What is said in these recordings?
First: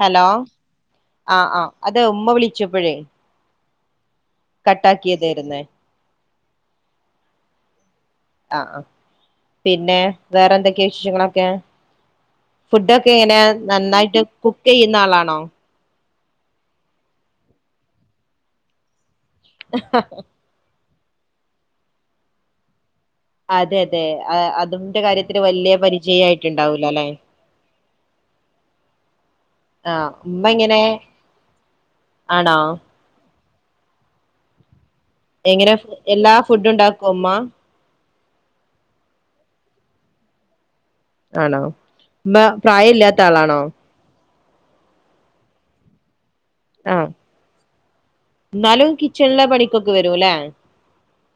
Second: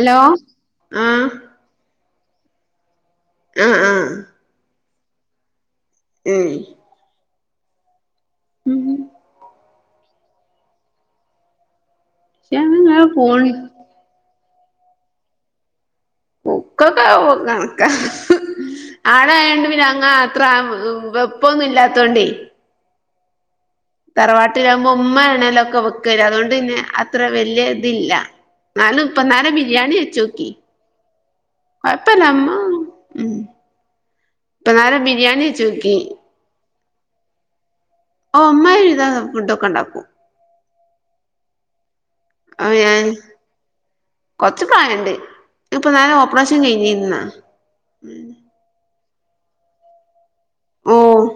Hello ആഹ് ആഹ് അത് ഉമ്മ വിളിച്ചപ്പഴേ ആഹ് ആഹ് കട്ടാക്കിയതരുന്. ഉം. ആഹ് ആഹ് പിന്നെ വേറെ എന്തൊക്കെ വിശേഷങ്ങളൊക്കെ പക്ഷെ നിങ്ങളെ ഫുഡൊക്കെ എങ്ങനെ ഫോൺ നന്നായിട്ട്. കുക്കെയ്യുന്ന ആളാണോ? കുക്കൊക്കെ കണക്ക ആടായോണ്ട് പിന്നെ അങ്ങ. ത്ര വെപ്പൊന്നും ഇല്ലാത്തോണ്ടേ. അതെ. അതെ തറവാട്ടിലാകുമ്പോ അതിന്റെ കാര്യത്തില് ഉമ്മാണലോ വലിയ ഒക്കെ വെക്ക അതുകൊണ്ട്ന്നെ പരിചയായിട്ടുണ്ടാവൂല അല്ലെ അത്ര വല്യ ഇതില്ല. ന്നാലും ഇപ്പന്നരം ബിരിയാണി ആഹ് ഉമ്മ വെച്ചോക്കി. എങ്ങനെ കൊയപ്പല്ല ആണോ ഉം. ഇപ്പനേര ബിരിയാൺ എങ്ങനെ എല്ലാ ഫുഡ് ഉണ്ടാക്കോ മ്മ? ഓ അമ്മ എല്ലാ ഫുഡ് ഒക്കെ ണ്ടാക്കും. ആണോ മ്മ പ്രായം ഇല്ലാത്ത ആളാണോ? കൊറച് പ്രായണ്ട് ഇപ്പൊ തന്നെ ഓപ്പറേഷം കഴിഞ്ഞിരുന്ന. ന്നാലും കിച്ചണില പണിക്കൊക്കെ വരുല്ലെ. ഉം.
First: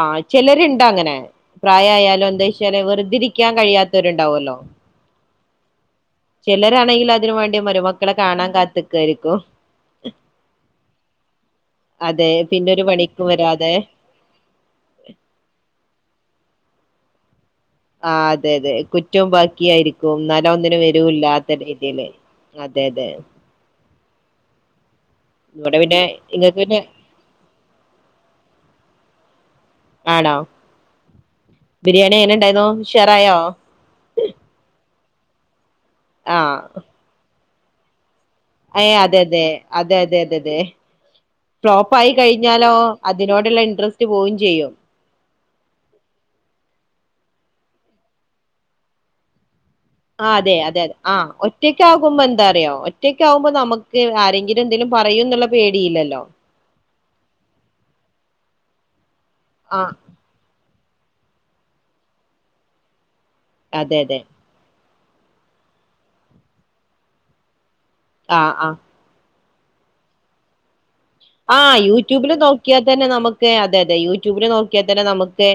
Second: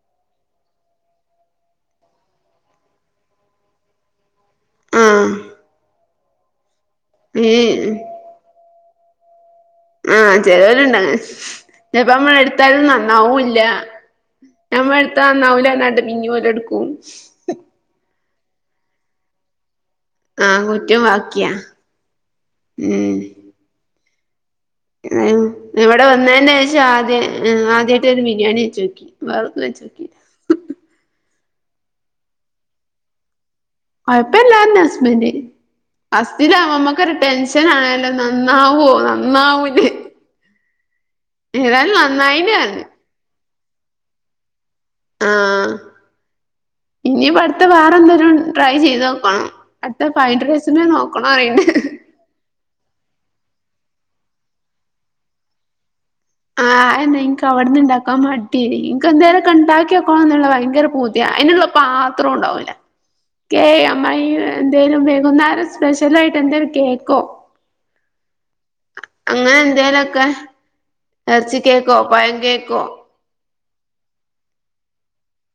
ആ ചിലരുണ്ട് അങ്ങനെ പ്രായായാലും എന്താച്ചാല് വെറുതിരിക്കാ കഴിയാത്തോര്ണ്ടാവല്ലോ. ആഹ്. ചിലരാണെങ്കി അതിനും ഈ വേണ്ടി മരുമക്കളെ കാണാ കാത്ത്ക്കായിരിക്കും. ആഹ് ചെലരുണ്ടങ്ങനെ ഞ്ഞിപ്പ അതെ നമ്മളെടുത്താലും പിന്നൊരു പണിക്കും നന്നാവൂല്ല. വരാതെ ഞമ്മള്ത്താ നന്നാവൂലാർഞ്ഞ് പിന്നെ ഓലെടുക്കും. ആഹ് അതെ അതെ കുറ്റം ബാക്കിയായിരി ക്കു ന്നാലും ആഹ് ഒന്നിനും കുറ്റം ബാക്കിയാ വരൂല്ലാത്ത രീതിയില് അതെ തെ. ങ് ഇവിടെ വന്നേന് ഇങ്ങക്ക് പിന്നെ ശേഷം ആദ്യം ആദ്യമായിട്ട് ഒരു ബിരിയാണി വെച്ചോക്കി വേറൊന്നുവെച്ച് ആണോ ബിരിയാണി എങ്ങനെണ്ടായിന്നു ഉഷാറായോ? കൊയപ്പല്ലർഞ്ഞു ഹസ്ബന്റ് ആ ഫസ്റ്റിലാവുമ്പ മ്മക്കൊരു ടെൻഷനണ് ഏ നന്നാവോ അതെ അതെ നന്നാവുലേ അതെ അതെ അതെ അതെ ഫ്ലോപ്പ് ഏതായാലും ആയി നന്നായിന് കഴിഞ്ഞാലോ പറഞ്ഞു. അതിനോടുള്ള ഇൻട്രസ്റ്റ് പോവും ചെയ്യോ. ആഹ് ഇനിപടുത്തെ വേറെ എന്തേലും ട്രൈ ചെയ്തോക്കണം. അട്ത്ത ഫ്രൈഡ്റൈസിനെ നോക്കണറിയിണ്ട്. ക്കുമ്പന്തെറിയോ ഒറ്റയക്കാവുമ്പോ നമുക്ക് ആരെങ്കിലും എന്തേലും പറയൂന്നുള്ള പേടിയില്ലല്ലോ. ആഹ് അഹ്നെ ഇൻക്ക് അവിടന്ന് ഇണ്ടാക്കാൻ മട്യ ഇനക്ക്ന്തേരം ആ കണ്ടാക്കി പാന്നുള്ള ഭയങ്കര പൂതിയ അയിനുള്ള പാത്രോണ്ടാവൂല്ല കേ അതെ അമ്മ അതെ എന്തേലും വേകുന്നാരം സ്പെഷ്യല ആയിട്ട് എന്തേലും കേക്കോ ആഹ് ആഹ് അങ്ങനെന്തേലൊക്കെ ആഹ് യൂട്യൂബില് നോക്കിയാ കേക്കോ തന്നെ നമുക്ക് അതെ അതെ യൂട്യൂബില് നോക്കിയാ തന്നെ നമുക്ക്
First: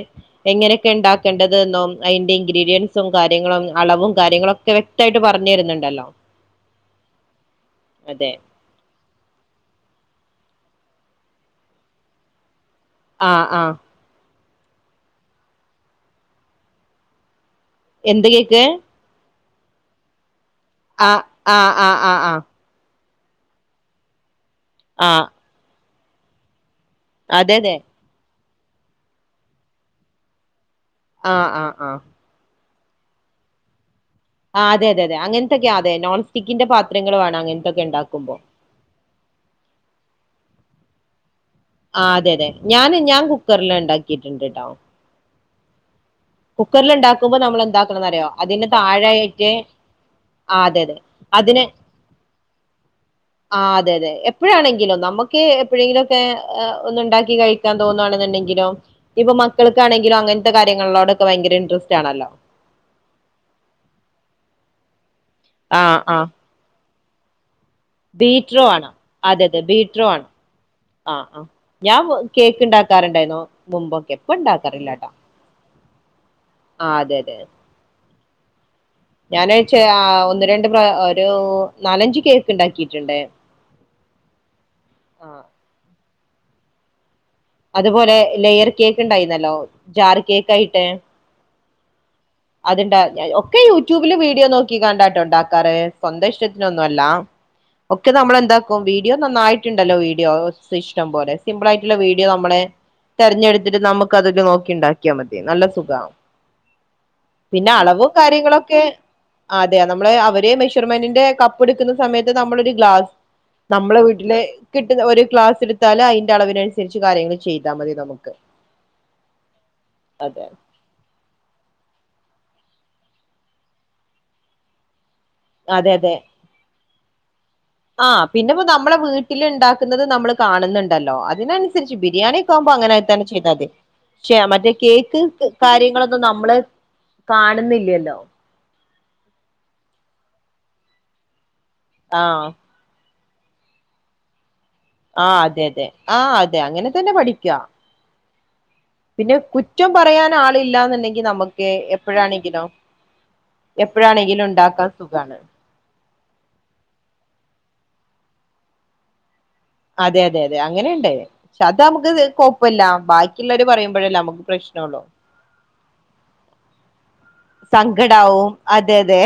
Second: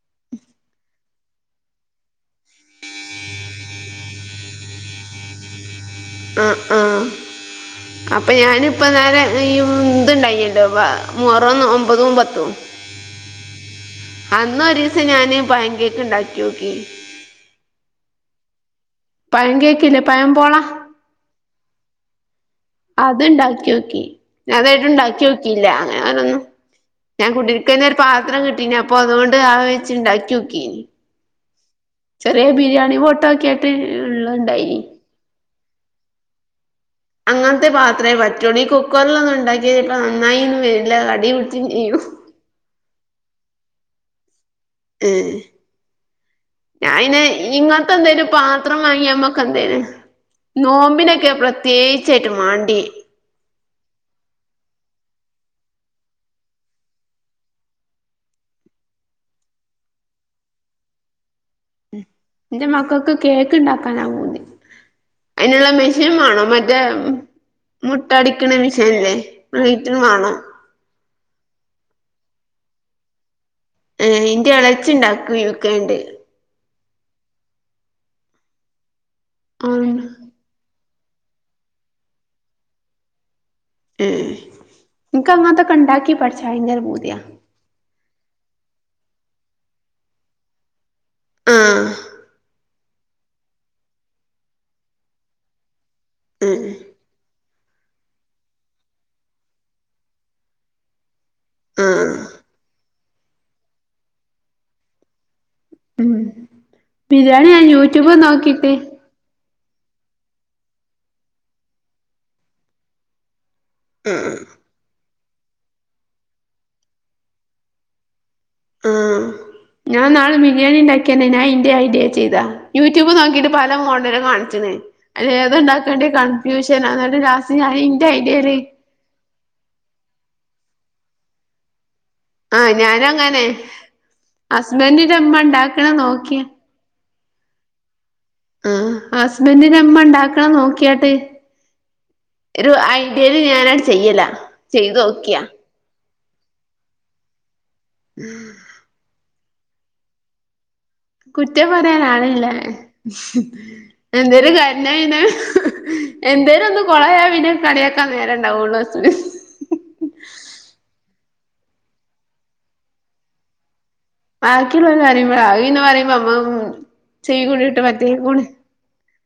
എങ്ങനെയൊക്കെ ഉണ്ടാക്കേണ്ടത് എന്നോ അയിന്റെ ഇൻഗ്രീഡിയൻറ്സും കാര്യങ്ങളും അളവും കാര്യങ്ങളൊക്കെ വ്യക്ത തായിട്ട് പറഞ്ഞു തരുന്നുണ്ടല്ലോ അഹ് ആഹ് അതെ അപ്പൊ ഞാന് ഇപ്പം നേരം ഈ ഇന്തുണ്ടായില്ലോ മുഹറം ഒമ്പതും പത്തും ആഹ് ആഹ് അന്നൊരീസം ഞാന് പയങ്കേക്ക്ണ്ടാക്കിയോക്കി എന്ത് കേക്ക്? പഴം കേക്കില്ലെ? പയം പോള ആ ആഹ് ആഹ് ആഹ് ആഹ് അത്ണ്ടാക്കിയോക്കി ആ ഞാതെരായിട്ട്ണ്ടാക്കിയോക്കില്ല അങ്ങനെ ഞാനൊന്നു ഞാൻ അതെ അതെ കുടിരിക്കൽനൊരു പാത്രം കിട്ടീനി അപ്പ അതുകൊണ്ട് അഹ് വെച്ച്ണ്ടാക്കിയോക്കി ആഹ് ആഹ് ആഹ് ചെറിയ ബിരിയാണി വോട്ടാക്കിയേ ആഹാ അതെ അതെതെ അങ്ങൻത്തക്കെയാ അതെ നോൺസ്റ്റിക്കിന്റെ പാത്രങ്ങള് വേണം അങ്ങൻത്തെക്കെണ്ടാക്കുമ്പോ കുക്കർല്ലൊന്നുണ്ടാക്കി ചെലപ്പോ നന്നായിന്നൊന്നും വര്ല്ല അടീപിട് ആ അതെ അതെ ഞാന് ഞാൻ കുക്കറില്ണ്ടാക്കിട്ട്ണ്ട്ട്ടോ ഏഹ് ഞാപിന്നെ ഉണ്ടാക്കുമ്പോ നമ്മൾ എന്താക്കണംന്ന് അറിയോ ഇങ്ങത്തെന്തേലും അതിന് പാത്രം താഴെയായിട്ട് വാങ്ങിയമ്മക്കെന്തേലും ആ അതെ അതെ നോമ്പിനൊക്കെ പ്രത്യേകിച്ചായിട്ട് മാണ്ടിയെ ആഹാ അതെ അതെ എപ്പഴാണെങ്കിലും നമ്മക്ക് എപ്പഴേങ്കിലൊക്കെ ഒന്ന്ണ്ടാക്കി കഴിക തോന്നാണെന്ന്ണ്ടെങ്കിലോ? ഇപ്പം മക്കൾക്കാണെങ്കിലോ അങ്ങൻത്തെ കാര്യങ്ങളിലോടൊക്കെ ഭയങ്കര ഇൻട്രസ്റ്റാണല്ലോ ഇന്റെ മക്കക്ക് കേക്ക്ണ്ടാക്കാനാ പൂതി അയിനുള്ള ആഹ് മെഷീൻ ആഹ് മാണം മറ്റേ മുട്ടടിക്കണ ബീട്രോ ആണ് മെഷീനില്ലേ അതെ അതെ വൈറ്റ് ബീട്രോ ആണ് വാണം ആഹ് ആഹ് ഞാൻ കേക്ക് ഉണ്ടാക്കാറുണ്ടായിന്നോ മുമ്പൊക്കെ ഏഹ് പ്പ ഇന്റെ എളച്ചി ഉണ്ടാക്കാറില്ലാട്ടാ ഇണ്ടാക്കും യുക്കേണ്ട് ആ അതെഅതെ ഞാൻ അഹ് ചെ ആഹ് ഒന്ന് രണ്ട് പ്ര ഒരു നാലഞ്ച് കേക്ക് ഉണ്ടാക്കിയിട്ടുണ്ട് ഉം ആ നിക്ക് അങ്ങനത്തൊക്കെ ഉണ്ടാക്കി പഠിച്ച ഭയങ്കര പൂതിയ അതുപോലെ ലെയർ കേക്ക് ഉണ്ടായിന്നല്ലോ ജാർ കേക്കായിട്ട് ആഹ് അത്ണ്ടാ ഒക്കെ യൂട്യൂബില് വീഡിയോ നോക്കി ക്കാണ്ടായിട്ട് ഉണ്ടാക്കാറ് സ്വന്തം ഏഹ് ഇഷ്ടത്തിനൊന്നും അല്ല ഒക്കെ നമ്മളെന്താക്കും വീഡിയോ നന്നായിട്ടുണ്ടല്ലോ വീഡിയോ ഇഷ്ടം പോലെ സിമ്പപിൾ ആയിട്ടുള്ള ആഹ് വീഡിയോ നമ്മളെ തെരഞ്ഞെടുത്തിട്ട് നമുക്ക് അതില് നോക്കിണ്ടാക്കിയാ മതി. നല്ല സുഖ ഉം ബിരിയാണി ഞാൻ പിന്നെ അളവും യൂട്യൂബ് നോക്കിട്ട് കാര്യങ്ങളൊക്കെ അതെ നമ്മെളെ അവരെ മെഷർമെന്റിന്റെ കപ്പ് എടുക്കുന്ന സമയത്ത് നമ്മളൊ ഒരു ഗ്ലാസ് നമ്മളെ ആഹ് വീട്ടില് കിട്ടുന്ന ഒരു ക്ലാസ്ടുത്താല് അയ്ന്റളവിനനുസരിച്ച് കാര്യങ്ങൾ ചെയ്താ മതി നമുക്ക് [inaudible] ആഹ് ഞാൻ നാളെ അതെ ബിരിയാണിണ്ടാക്കി ക്കെന്നെ. നാ ഇൻ്റെ ഐഡിയേ ചെയ്താ. യൂട്യൂബ് നോക്കീട്ട് പല മോഡലും കാൺച്ച്ണ് അതെ അയ്‌ലേതാണ്ടാക്കണ്ടൈ കൺഫ്യൂഷനാ, ന്നട്ട് ലാസ് ആഹ് പിന്നെപ്പോ നമ്മളെ വീട്ടില്ണ്ടാക്കുന്നത് നമ്മൾ കാണുന്നുണ്ടല്ലോ അതിനനുസരിച്ച് ബിരിയാണി മ്പോ ആഹ് അങ്ങനെ ഞാനും തന്നെ ചെയ്താതി പക്ഷേ മറ്റേ ഹസ്ബൻഡിന്റെ കേക്ക് ഇമ്മ ക് ഇണ്ടാക്കണ കാര്യങ്ങളൊന്നും നോക്കിയ നമ്മള് കാണുന്നില്യല്ലോ ആ ഹസ്ബന്റിന്റമ്മ ഉണ്ടാക്കണ നോക്കിയാട്ടെ ആ ഒരു ഐഡിയയിൽ ഞാനാട്ട് ചെയ്യല ആ ചെയ്തോക്കിയാ അതെ അതെ ആ അതെ അങ്ങനെ തന്നെ പഠിക്കാ [inaudible] പിന്നെ കുറ്റം പറയാൻ ആളില്ലന്ന്ണ്ടെങ്കി കുറ്റം പറയാനാളില്ല ലെ ഹ് എപ്പോഴാണെങ്കിലും എന്തേലു കരിഞ്ഞ ഉണ്ടാക്കാൻ പിന്നെഹ് സുഖാണ് ഹ്ഹ് എന്തേലും ഒന്ന് കൊളായാ പിന്നെ കളിയാക്കാൻ നേരണ്ടാവുള്ളു സ് സ് അതെ അതെ അതെ അങ്ങനെണ്ട് പക്ഷെ അത് നമുക്ക് കൊപ്പല്ല ബാക്കില്ലവര് പറയുമ്പോഴല്ലേ നമുക്ക് ബാകില്ലോള് പ്രശ്നമുള്ളൂ പറയുമ്പള്അയ്പിന്നെ പറയുമ്പോ അമ്മ-മു - സങ്കടാവും അതെ അതെ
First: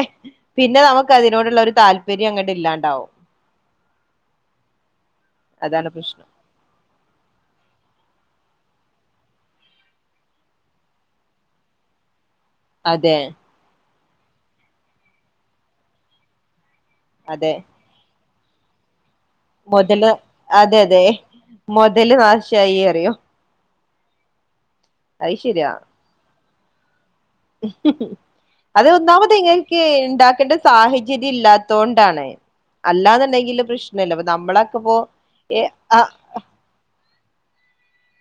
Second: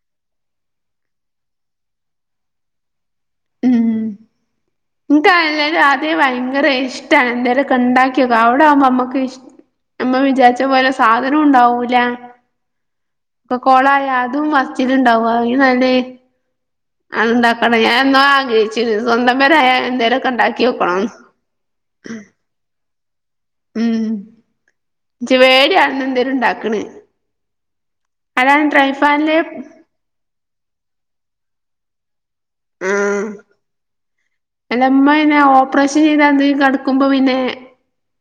പിന്നെ നമുക്ക് അതിനോടുള്ള ഒരു താല്പര്യ ങ്ങട്ട് ഇല്ലാണ്ടാവും ഇം ഇൻക്ക് അല്ലേലു അതാണ് ആദ്യേ പ്രശ്നം വയ് ഭങ്കര ഇഷ്ട എന്താലും കണ്ടാക്കിയൊക്കെ അവ്ടാവുമ്പോ നമ്മുക്ക് ഇഷ് നമ്മൾ വിചാരിച്ച പോലെ സാധനുണ്ടാവൂല അതെ ഇപ്പൊ കൊളായ അതും ഫസ്റ്റിലിണ്ടാവും അയിലുമ് നല്ലേ അത് അതെ ഉണ്ടാക്കണം ഞാൻ എന്നോ ആഗ്രഹിച്ചിനി സ്വന്തം പെരായാൽ എന്തേലൊക്കെ ഉണ്ടാക്കിയോക്കണംന്ന് മൊതല് നാശായി അറിയോഹ് ഉം അത് ഇച്ച് വേട്യാണ്ന്തേലണ്ടാക്കണ് ഹ് ഹ് അത് ഒന്നാമത് ഇൻക്ക് ഇണ്ടാക്കേണ്ട സാഹചര്യം ഇല്ലാത്തൊണ്ടാണ് ആഹ് അല്ലാന്നുണ്ടെങ്കില് പ്രശ്നല്ല അപ്പൊ നമ്മളൊക്കെപ്പോ എ ആ എന്തയുകട [unintelligible] വക്കുമ്പോ പിന്നെ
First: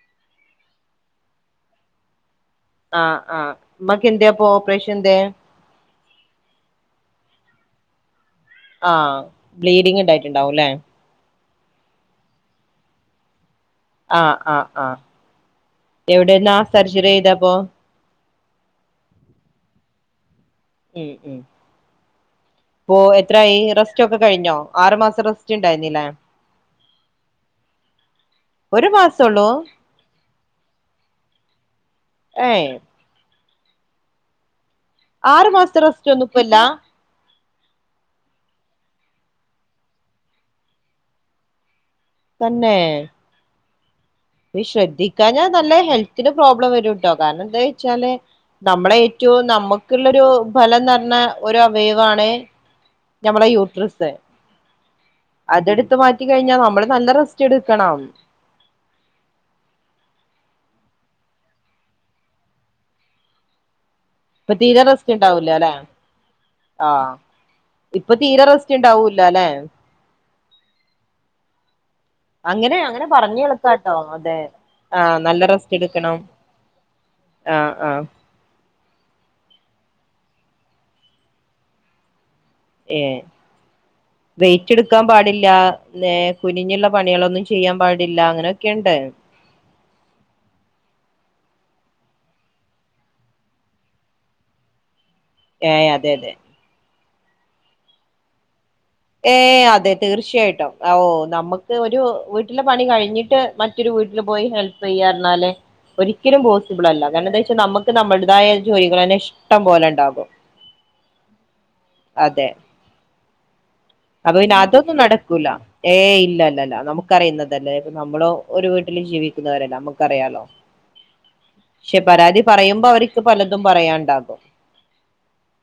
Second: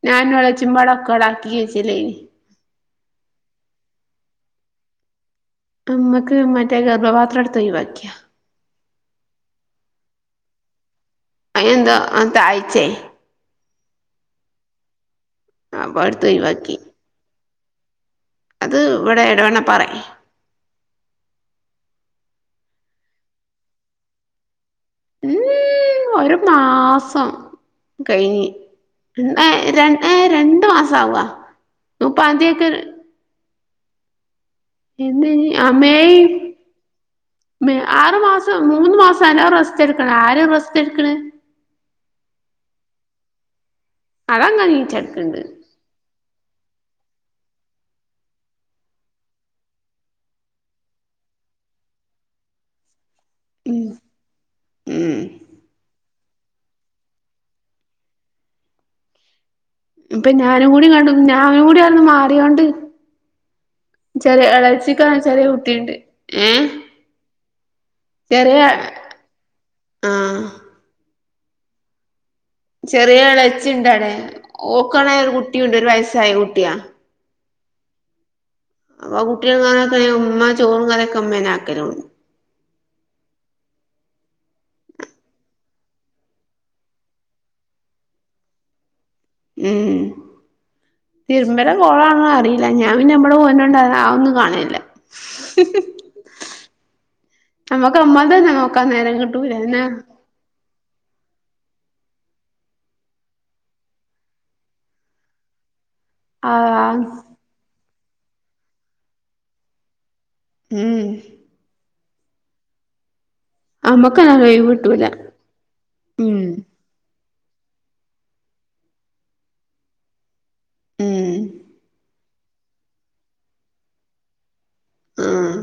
ഞാൻ എളച്ചിമ്പാട ഒക്കെ ഉടാക്കിഴച്ചില്ലേനി ആ ആ മ്മക്ക് എന്തേപ്പൊ ഓപ്പറേഷന്തെ അമ്മക്ക് മറ്റേ ഗർഭപാത്രം എടുത്ത് ഒഴിവാക്കി ആഹ് ബ്ലീഡിങ് ഇണ്ടായിട്ടുണ്ടാവു ല്ലെ അയിനന്ത അന്ത തായ്ച്ചെ ആഹ് ആഹ് ആഹ അപ്പൊ എടുത്ത് എവിടെന്നാ ഒഴിവാക്കി സർജറി ചെയ്തെ അപ്പോ അത് ഇവിടെ എടവണ്ണ പാറ ഹം ഹം ഇപ്പൊ എത്രായി റെസ്റ്റ് ഒക്കെ കയിഞ്ഞോ ഊമ്. ഒരു മാസം കഴിഞ്ഞ് ഒരു മാസൊള്ളൂ ഏ ഏ രണ്ടു മാസം ആവാ ഏഹ് [inaudible] ആറു എന്നെനി ആ മാസത്തെ റെസ്റ്റ് മേയ് ഒന്നും ഇപ്പല്ല മ് ആറ് മാസം മൂന്ന് മാസം നല്ലോ റസ്റ്റ് എടുക്കണം ആര് റസ്റ്റ് എടുക്കണ് തന്നെ... അതങ്ങനെ നീച്ചെടുക്കണ്ട് നീശ്രദ്ധിക്കാഞ്ഞ നല്ല ഹെൽത്തിന് പ്രോബ്ലം വരുട്ടോ കാരണം എന്താ ച്ചാല് നമ്മളെ ഏറ്റവും നമുക്കുള്ളൊരു ഫലം നിറഞ്ഞ ഒരു അവയവാണ് ഞമ്മളെ ഉം യൂട്രസ് ഉം അതെടുത്ത് മാ ഇത് കഴിഞ്ഞാ നമ്മള് നല്ല റസ്റ്റ് എടുക്കണോ ഇപ്പൊ ഞാനുകൂടി കണ്ടു ഞാനും കൂടി ആട്ന്ന് മാറിയോണ്ട് ചെറിയ ഇപ്പൊ തീരെ ളേച്ചിക്കാ റെസ്റ്റ് ചെറിയ ഉണ്ടാവൂല അല്ലെ കുട്ടിണ്ട് ഏ... ആഹ് ഇപ്പൊ തീരെ ചെറിയ റെസ്റ്റ് ഉണ്ടാവൂലല്ലേ ആ അങ്ങനെ അങ്ങനെ ചെറിയ പറഞ്ഞ് എളക്കാട്ടോ ഇളച്ചിണ്ടവിടെ അതെ ആ ഓക്കാണെ ഒരു നല്ല റെസ്റ്റ് കുട്ടിയുണ്ട് ഒരു എടുക്കണം വയസ്സായ കുട്ടിയാ ആ ആ [inaudible] ഉമ്മ ചോറും കറ്യൊക്കെ ഇമ്മേനെ ആക്കലോണ് ഏ വെയിറ്റെടുക്കാൻ പാടില്ല ന്നേ കുനിഞ്ഞുള്ള പണികളൊന്നും ചെയ്യാൻ പാടില്ല അങ്ങനെയൊക്കെണ്ട് അം തിര്മ്പടെ മോളാണെന്ന് അറീല. ഞാ പിന്നെ ഇബടെ മോന്ണ്ടാന്ന് അതൊന്നും കാണനില്ല ഏഹ് അതെ അതെ ഞമക്ക് അമ്മാൻ്റെ തന്നെ വേണം ഏഹ് അതേ തീർച്ചയായിട്ടൊ ആ ഓഹ് നമ്മക്ക് ഒരു വീട്ട്ലെ പണി കഴ്ഞ്ഞിട്ട്. മറ്റൊരു വീട്ട്ല് പോയി ഹെൽപീയ്യാർഞാല് ഒരിക്കലും ആ പോസിബ്ളല്ല. കാര്ണം എന്താച്ച നമ്മക്ക് നമ്മുട്തായ ജോലികളെന്നെ ഇഷ്ടം പോലെ ഇണ്ടാകും ഉം അതെ അപൊ നമ്മക്കങ്ങനെ പിന്നെ ഒഴിവ് അതൊന്നും കിട്ടൂല നടക്കൂല. ഏയ് ഉം ഇല്ലല്ല്ല്ല അതമുക് അറിയ്ന്നതല്ലെ ഇപ്പൊ നമ്മളും ഒര് വീട്ട്ല് ജീവിക്കുന്നവരല്ലെ നമ്മുക്കറിയാലൊ ഉം ഷെ പരാധി പറയുമ്പൊ അവര്ക്ക് പലതും പറയാൻണ്ടാകും ഉം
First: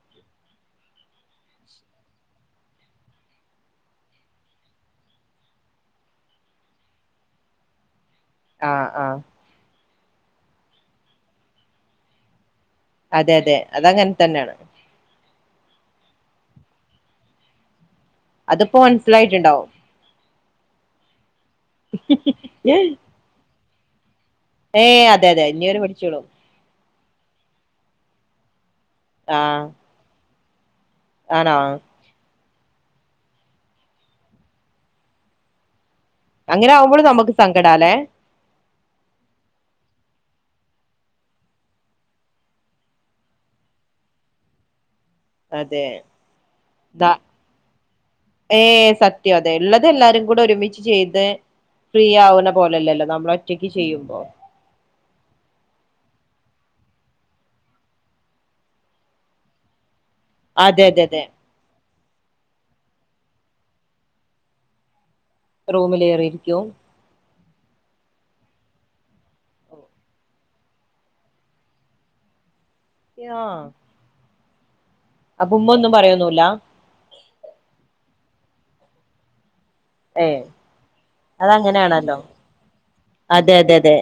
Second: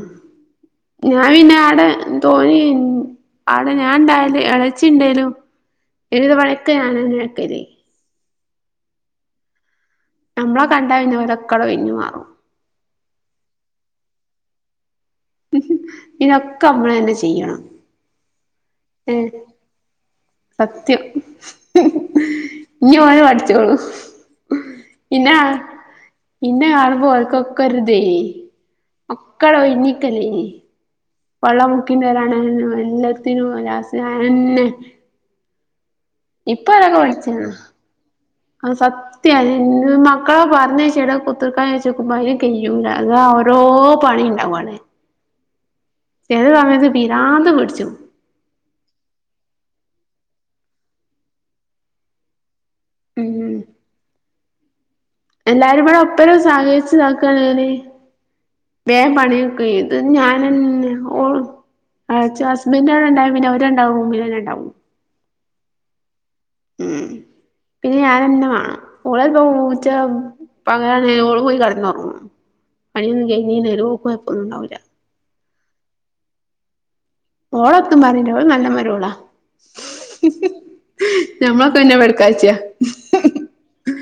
ഞാ പിന്നെ ആടെ തോന്നിൻ അവിടെ ഞാൻ ഇണ്ടായലും എളെച്ചിണ്ടേനു. പെരീതെ പണിക്കെ ഞാനന്നെ ഇട്ക്കല് ആഹ് ആഹ് നമ്മ്ളെ കണ്ടാ ഓലക്കണ്ട് ഒഴ്ഞ്ഞു മാറും അതെ അതെ അതങ്ങനെ തന്നേണ് ഇനൊക്കെ ഞമ്മളെന്നെ ചെയ്യണം അതിപ്പൊ ഏഹ് മൻസ്സിലായിട്ട്ണ്ടാവും സത്യം. ഇഞ്ഞി ഓന് പഠ്ച്ചോളും ഏയ് അതെ അതെ ഇഞിവര് പഠ്ച്ചോളും ഇന്നെ കാണുമ്പൊ ഓൽക്കൊക്കര്തെ ഒക്കണ്ട് ആഹ് ഒഴിഞിക്കല്ലെയ്നു ആണോ വള്ളമുക്കിത്തരാണ് എല്ലത്തിനും ലാസ്‌റ്റ് ഞാനെന്നെ. ഇപ്പ അങ്ങനെ അതൊക്കെ ആവുമ്പോൾ പഠിച്ച് നമുക്ക് സങ്കടാല്ലേ ആഹ് സ മക്കളെ പറഞ്ഞയ്ച്ചിട് കുത്ത്ർക്ക ചൊയ്ചോക്കുമ്പൊ അയിന് കയ്യൂല്ല. അള്ളാ ഓരോ പണിണ്ട് അമ്മാണ് അതെ. ത്ത പിരാന്ത് പിടിച്ചും ഏഹ് സത്യം അതെ ഇള്ളത് എല്ലാരും കൂടെ ഒരുമിച്ച് ചെയ്ത് ഫ്രീ ആവ്ണ പോലെല്ലല്ലൊ ഉം നമ്മ്ളൊറ്റക്ക് ചെയ്യുമ്പൊ എല്ലാരും കൂടെ ഒപ്പരം സഹരിച്ച് താക്കാണെല് ബേ പണിയൊക്കെയ്ത്. ഞാന് അതെതെതെ ഹസ്ബന്റവടെണ്ടായ പിന്നെ അവരണ്ടാളും റൂമിലന്നെണ്ടാവും റൂമിലേറിരിക്കും ഉം പിന്നെ ഞാനെന്നെ വേണം ഓളെൽപ്പം പൂച്ച ഇപ്പ അങ്ങനേണെ ഓള് പോയി കടന്നൊറ്ങ്ങും. പണിയൊന്നും ആ ചെയ് നീ നേരോക്കോ ഓൾക് കൊഴപ്പോന്നുണ്ടാവില്ല അപ്പൊ ഉമ്മൊന്നും പറയൊന്നുല്ലാ ഓളൊത്തും പറീല ഓള് നല്ല മരോളാ ഏ ഞമ്മ്ളൊക്കെ പിന്നെ അതങ്ങനെയാണല്ലോ വെടക്കാച്ച്യ അതെ അതെതേ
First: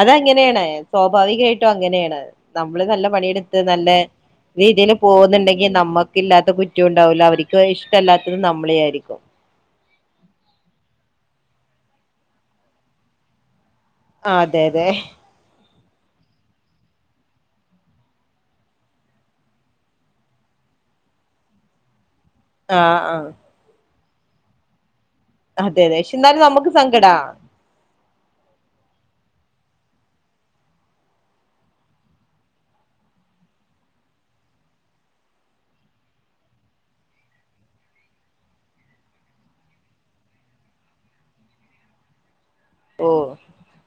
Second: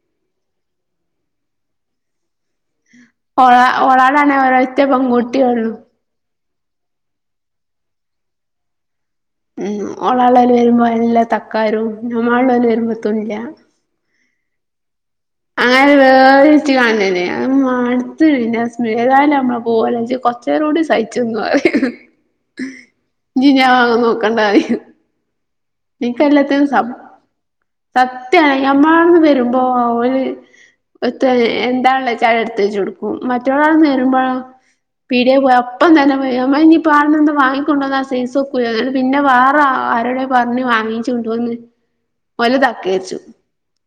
അതങ്ങനേണ് സ്വാഭാവികായിട്ടും അങ്ങനേണ് നമ്മള് നല്ലം ഓള പണിയെട്ത്ത് നല്ലേ ഓളാടാണെ ഒരൊറ്റ രീതീല് പോവ്ന്ന്ണ്ടെങ്കി പെൺകുട്ടിയേള്ളു നമ്മക്കു ഇല്ലാത്ത കുറ്റൊണ്ടാവൂല അവര്ക്ക് ഇഷ്ടല്ലാത്തത് നമ്മ്ളെ ആയിരിക്കും ഉം ഓളള്ളോല് വരുമ്പൊ അല്ല തക്കാരൊം. നമ്മളള്ളോല് വരുമ്പൊത്തുല്ല ആഹ് അതെ അതെ [unintelligible] മട്ത്ത് ഞാ സ് ഏതായാലും ഞമ്മള് പോവല്ലെ കൊറച്ചേരൂടി സഹിച്ച്ന്നൊ അറിം ആ ആ ഇഞ്ഞി ഞാൻ നോക്കണ്ടാറിം അതെ അതെ പഷെ ഇന്നാലും ഞമ്മക്ക് സ സങ്കടാ സത്യാണ് ഞമ്മളാട്ന്ന് വരുമ്പൊ ഓല് എന്താള്ളാച്ചെ അത് എടുത്തേച്ചൊടുക്കും. മറ്റോളാടാന്ന് വരുമ്പഴൊ പീടിയെ പോയ അപ്പംതന്നെ പൊ ഞമ്മഞിപ്പൊ ഇഞിപ്പാട്ന്നെന്തെ വാങ്ങിക്കൊണ്ടന്ന സൈസൊക്കു പിന്നെ വേറെ ആ ആരോടേം പർഞ്ഞ് വാങ്ങിച്ചുണ്ടാേന്ന് ഓല്താ ഓ ക്കേര്ച്ചു.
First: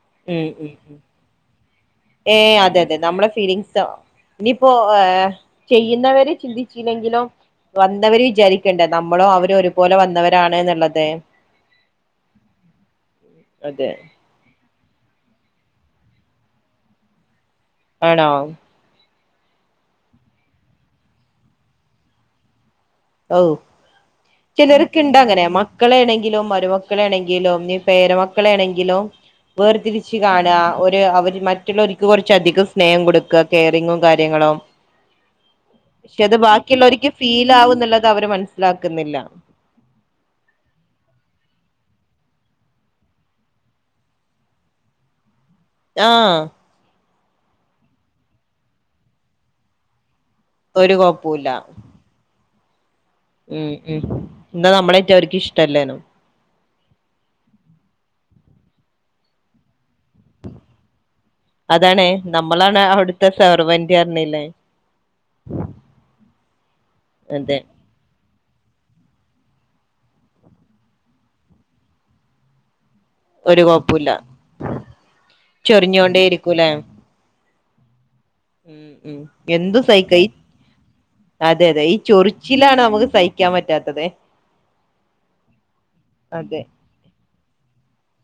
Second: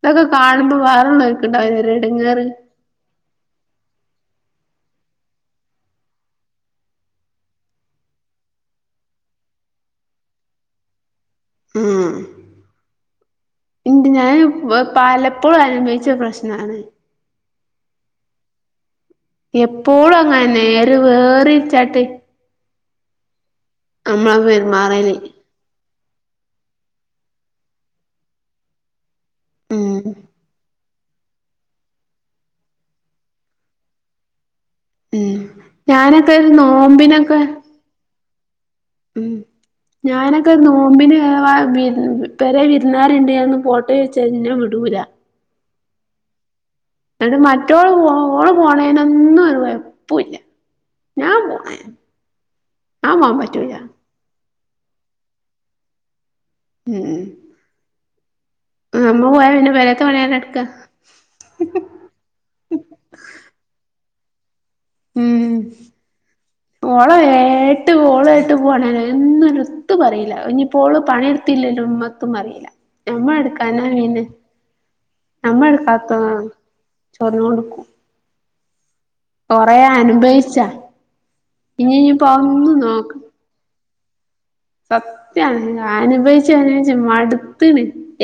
ഇതൊക്കെ ഉം ഉം കാണുമ്പോ ഉം വേറെ ള്ളോൽക്കണ്ടാവു ലോരു ഏ എട്ങ്ങേറ്. അതെ അതെ നമ്മെളെ ഫീലിങ്സ് തോ ഇനിപ്പോ ഏഹ് ചെയ്യുന്നവര് ചിന്തിച്ചിലേങ്കിലും വന്നവര് വിചാരിക്കണ്ടേ നമ്മളും അവരും ഒരുപോലെ വന്നവരാണ്ന്ന്ള്ളത് ഉം അതെ എന്ത് ഞാനും വ് പലെപ്പോഴും അനുഭവിച്ച പ്രശ്നാണതേ ആണോ എപ്പോളും അങ്ങനെന്നെ എര് വേറ്‌ര്ചാട്ട് ഔ നമ്മള് പെരുമാറല് ചിലരൊക്കെണ്ടങ്ങെനെ മാെ മക്കളെ ണെങ്കിലും, മരുമക്കളെ ണെങ്കിലും, നീ പേരമക്കളേണെങ്കിലും. ഉം വേർതിരിച്ച് കാണ. ഒ ര് അവര് മറ്റുള്ളവര്ക്ക് കൊർച്ച് അധികം സ്നേഹം കൊട്ക്ക കെയറിങ്ങും കാര്യങ്ങളും ഉം പക്ഷെ ഞാനൊക്കെ അത് ഒരു ബാക്കിയുള്ളോര്ക്ക് നോമ്പിനൊക്കെ ഫീലാവും ന്ന്ള്ളത് അവര് മനസ്സ്ലാക്ക്ന്നില്ല ഉം ഞാനൊക്കെ നോമ്പിന് വെ വിര് പെരേ വിര്ന്നാര്ണ്ട്ന്ന് ഞാനൊന്ന് പോട്ടെ ചോയ്ച്ചാ ഇന്നെ വിടൂലാ [inaudible] ന്നട്ട് മറ്റോള് പോ ഓള് പോണേനൊന്നും ഒര് കൊഴപ്പുല്ലാ ഒരു കോപ്പൂല്ല. ഞാൻ പോവാൻ ഉം പറ്റൂല ഉം ന്നാ നമ്മളെറ്റെ അവര്ക്ക് ഇഷ്ടല്ലേനും [inaudible] ആഹ് നമ്മള് പോയ പിന്നെ പെരേത്തെ പണി ആരാ ട്ക്കാ അതാണേ നമ്മളാണ് അവിട്ത്തെ സെവർവന്റ് അർഞ്ഞില്ലേ ഉം ഓളെ വേ അതെ ട്ട്, ഓളേട്ട് പോണേന്നും ഒന്നും എത്തും പറയില. ഇനിപ്പോള് പണിയെടുത്തില്ലേലും മ്മത്തും പറീല. [inaudible] ഞമ്മള് ഒരു കൊഴപ്പൂല്ല എട്ക്കാഞ്ഞായീണ് ഞമ്മള് എട്ക്കാത്ത ചൊറിഞ്ഞോണ്ടേ ഇരിക്കൂലേ ചൊർഞ്ഞോണ്ട്ക്കും ഉം ഉം എന്തും സഹിക്ക ഈ അനുഭവിച്ചാ അതെ അതെ ഇനി ഈ ഇനിയിപ്പോ ഒന്നും ചൊറിച്ചിലാണ് നമുക്ക് നോക്ക് സഹി ക്ക്യാൻ പറ്റാത്തതേ സത്യാണ്. അനുഭവിച്ച്, അതെ അനുഭവിച്ച്, മടുത്തിണ്.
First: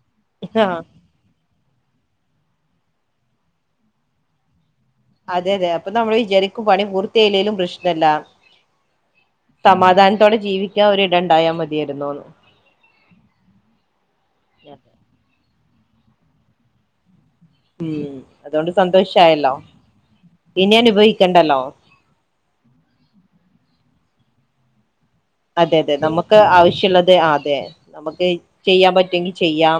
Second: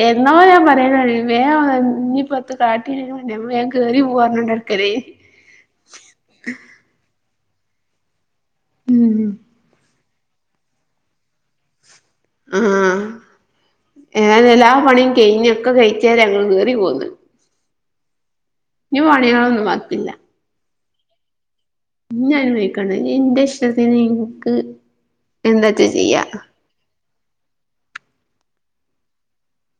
എന്നോ ഞാൻ ആഹ് പറയലൊടങ്ങിണ്. വേം ഇഞ്ഞിപ്പെത്തും കാട്ടില്ലെലും ഞമ്മള് വേം കേറി പോവാർഞ്ഞാണ്ടട്ക്കലേനി അതെ അതെ അപ്പൊ നമ്മള് വിജാരിക്കും പണി പൂർത്തിയായില്ലേലും പ്രശ്നല്ലാന്ന് ഉം സമാധാൻത്തോടെ ജീവിക്കാം ഒരിടം ണ്ടായാ മതിയേര്ന്നൂന്ന് ആഹ് ഏതായാലും എല്ലാ പണിയും കെയ്ഞ്ഞ് ഒക്കെ കയ്ച്ചാരെ ഞങ്ങള് കേറി പോന്നെ ഉം, അതോണ്ട് സന്തോഷായല്ലോ? പണികളൊന്നും ബാക്കില്ല ഇനി അനുഭവിക്കണ്ടല്ലോ? ഇഞ്ഞനുഭവിക്കണ്ട ഞ്ഞിന്റെ ഇഷ്ടത്തിന് ഇൻക്ക് അതെ എന്താച്ചാ അതെ ചെയ്യാ നമുക്ക് ആവശ്യള്ളത് ആഹ് അതെ നമുക്ക് ചെയ്യാം പറ്റാെങ്കിൽ ചെയ്യാം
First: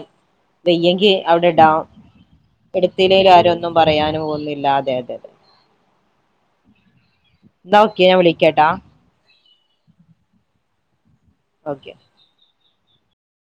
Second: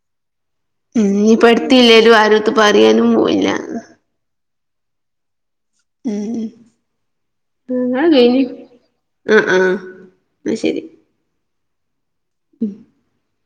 വെയ്യെങ്കി ഇഞ്ഞിപ്പോ അവിടെ ഇടാം. ഇട്ത്തില്ലേലും ആരെട്ത്തും പറയാനും എടുത്തില്ലേലും പോവില്ല ആരൊന്നും പറയാൻ പോകുന്നില്ല. അതെ, അതെ, അതെ. ഉം ന്നാ ഓക്കെ ഇങ്ങള് ഞാൻ വിളിക്കാം കയിഞ്ഞ് ട്ടോ ആഹ് ആഹ് ന്നാ ശെരി ഓക്കെ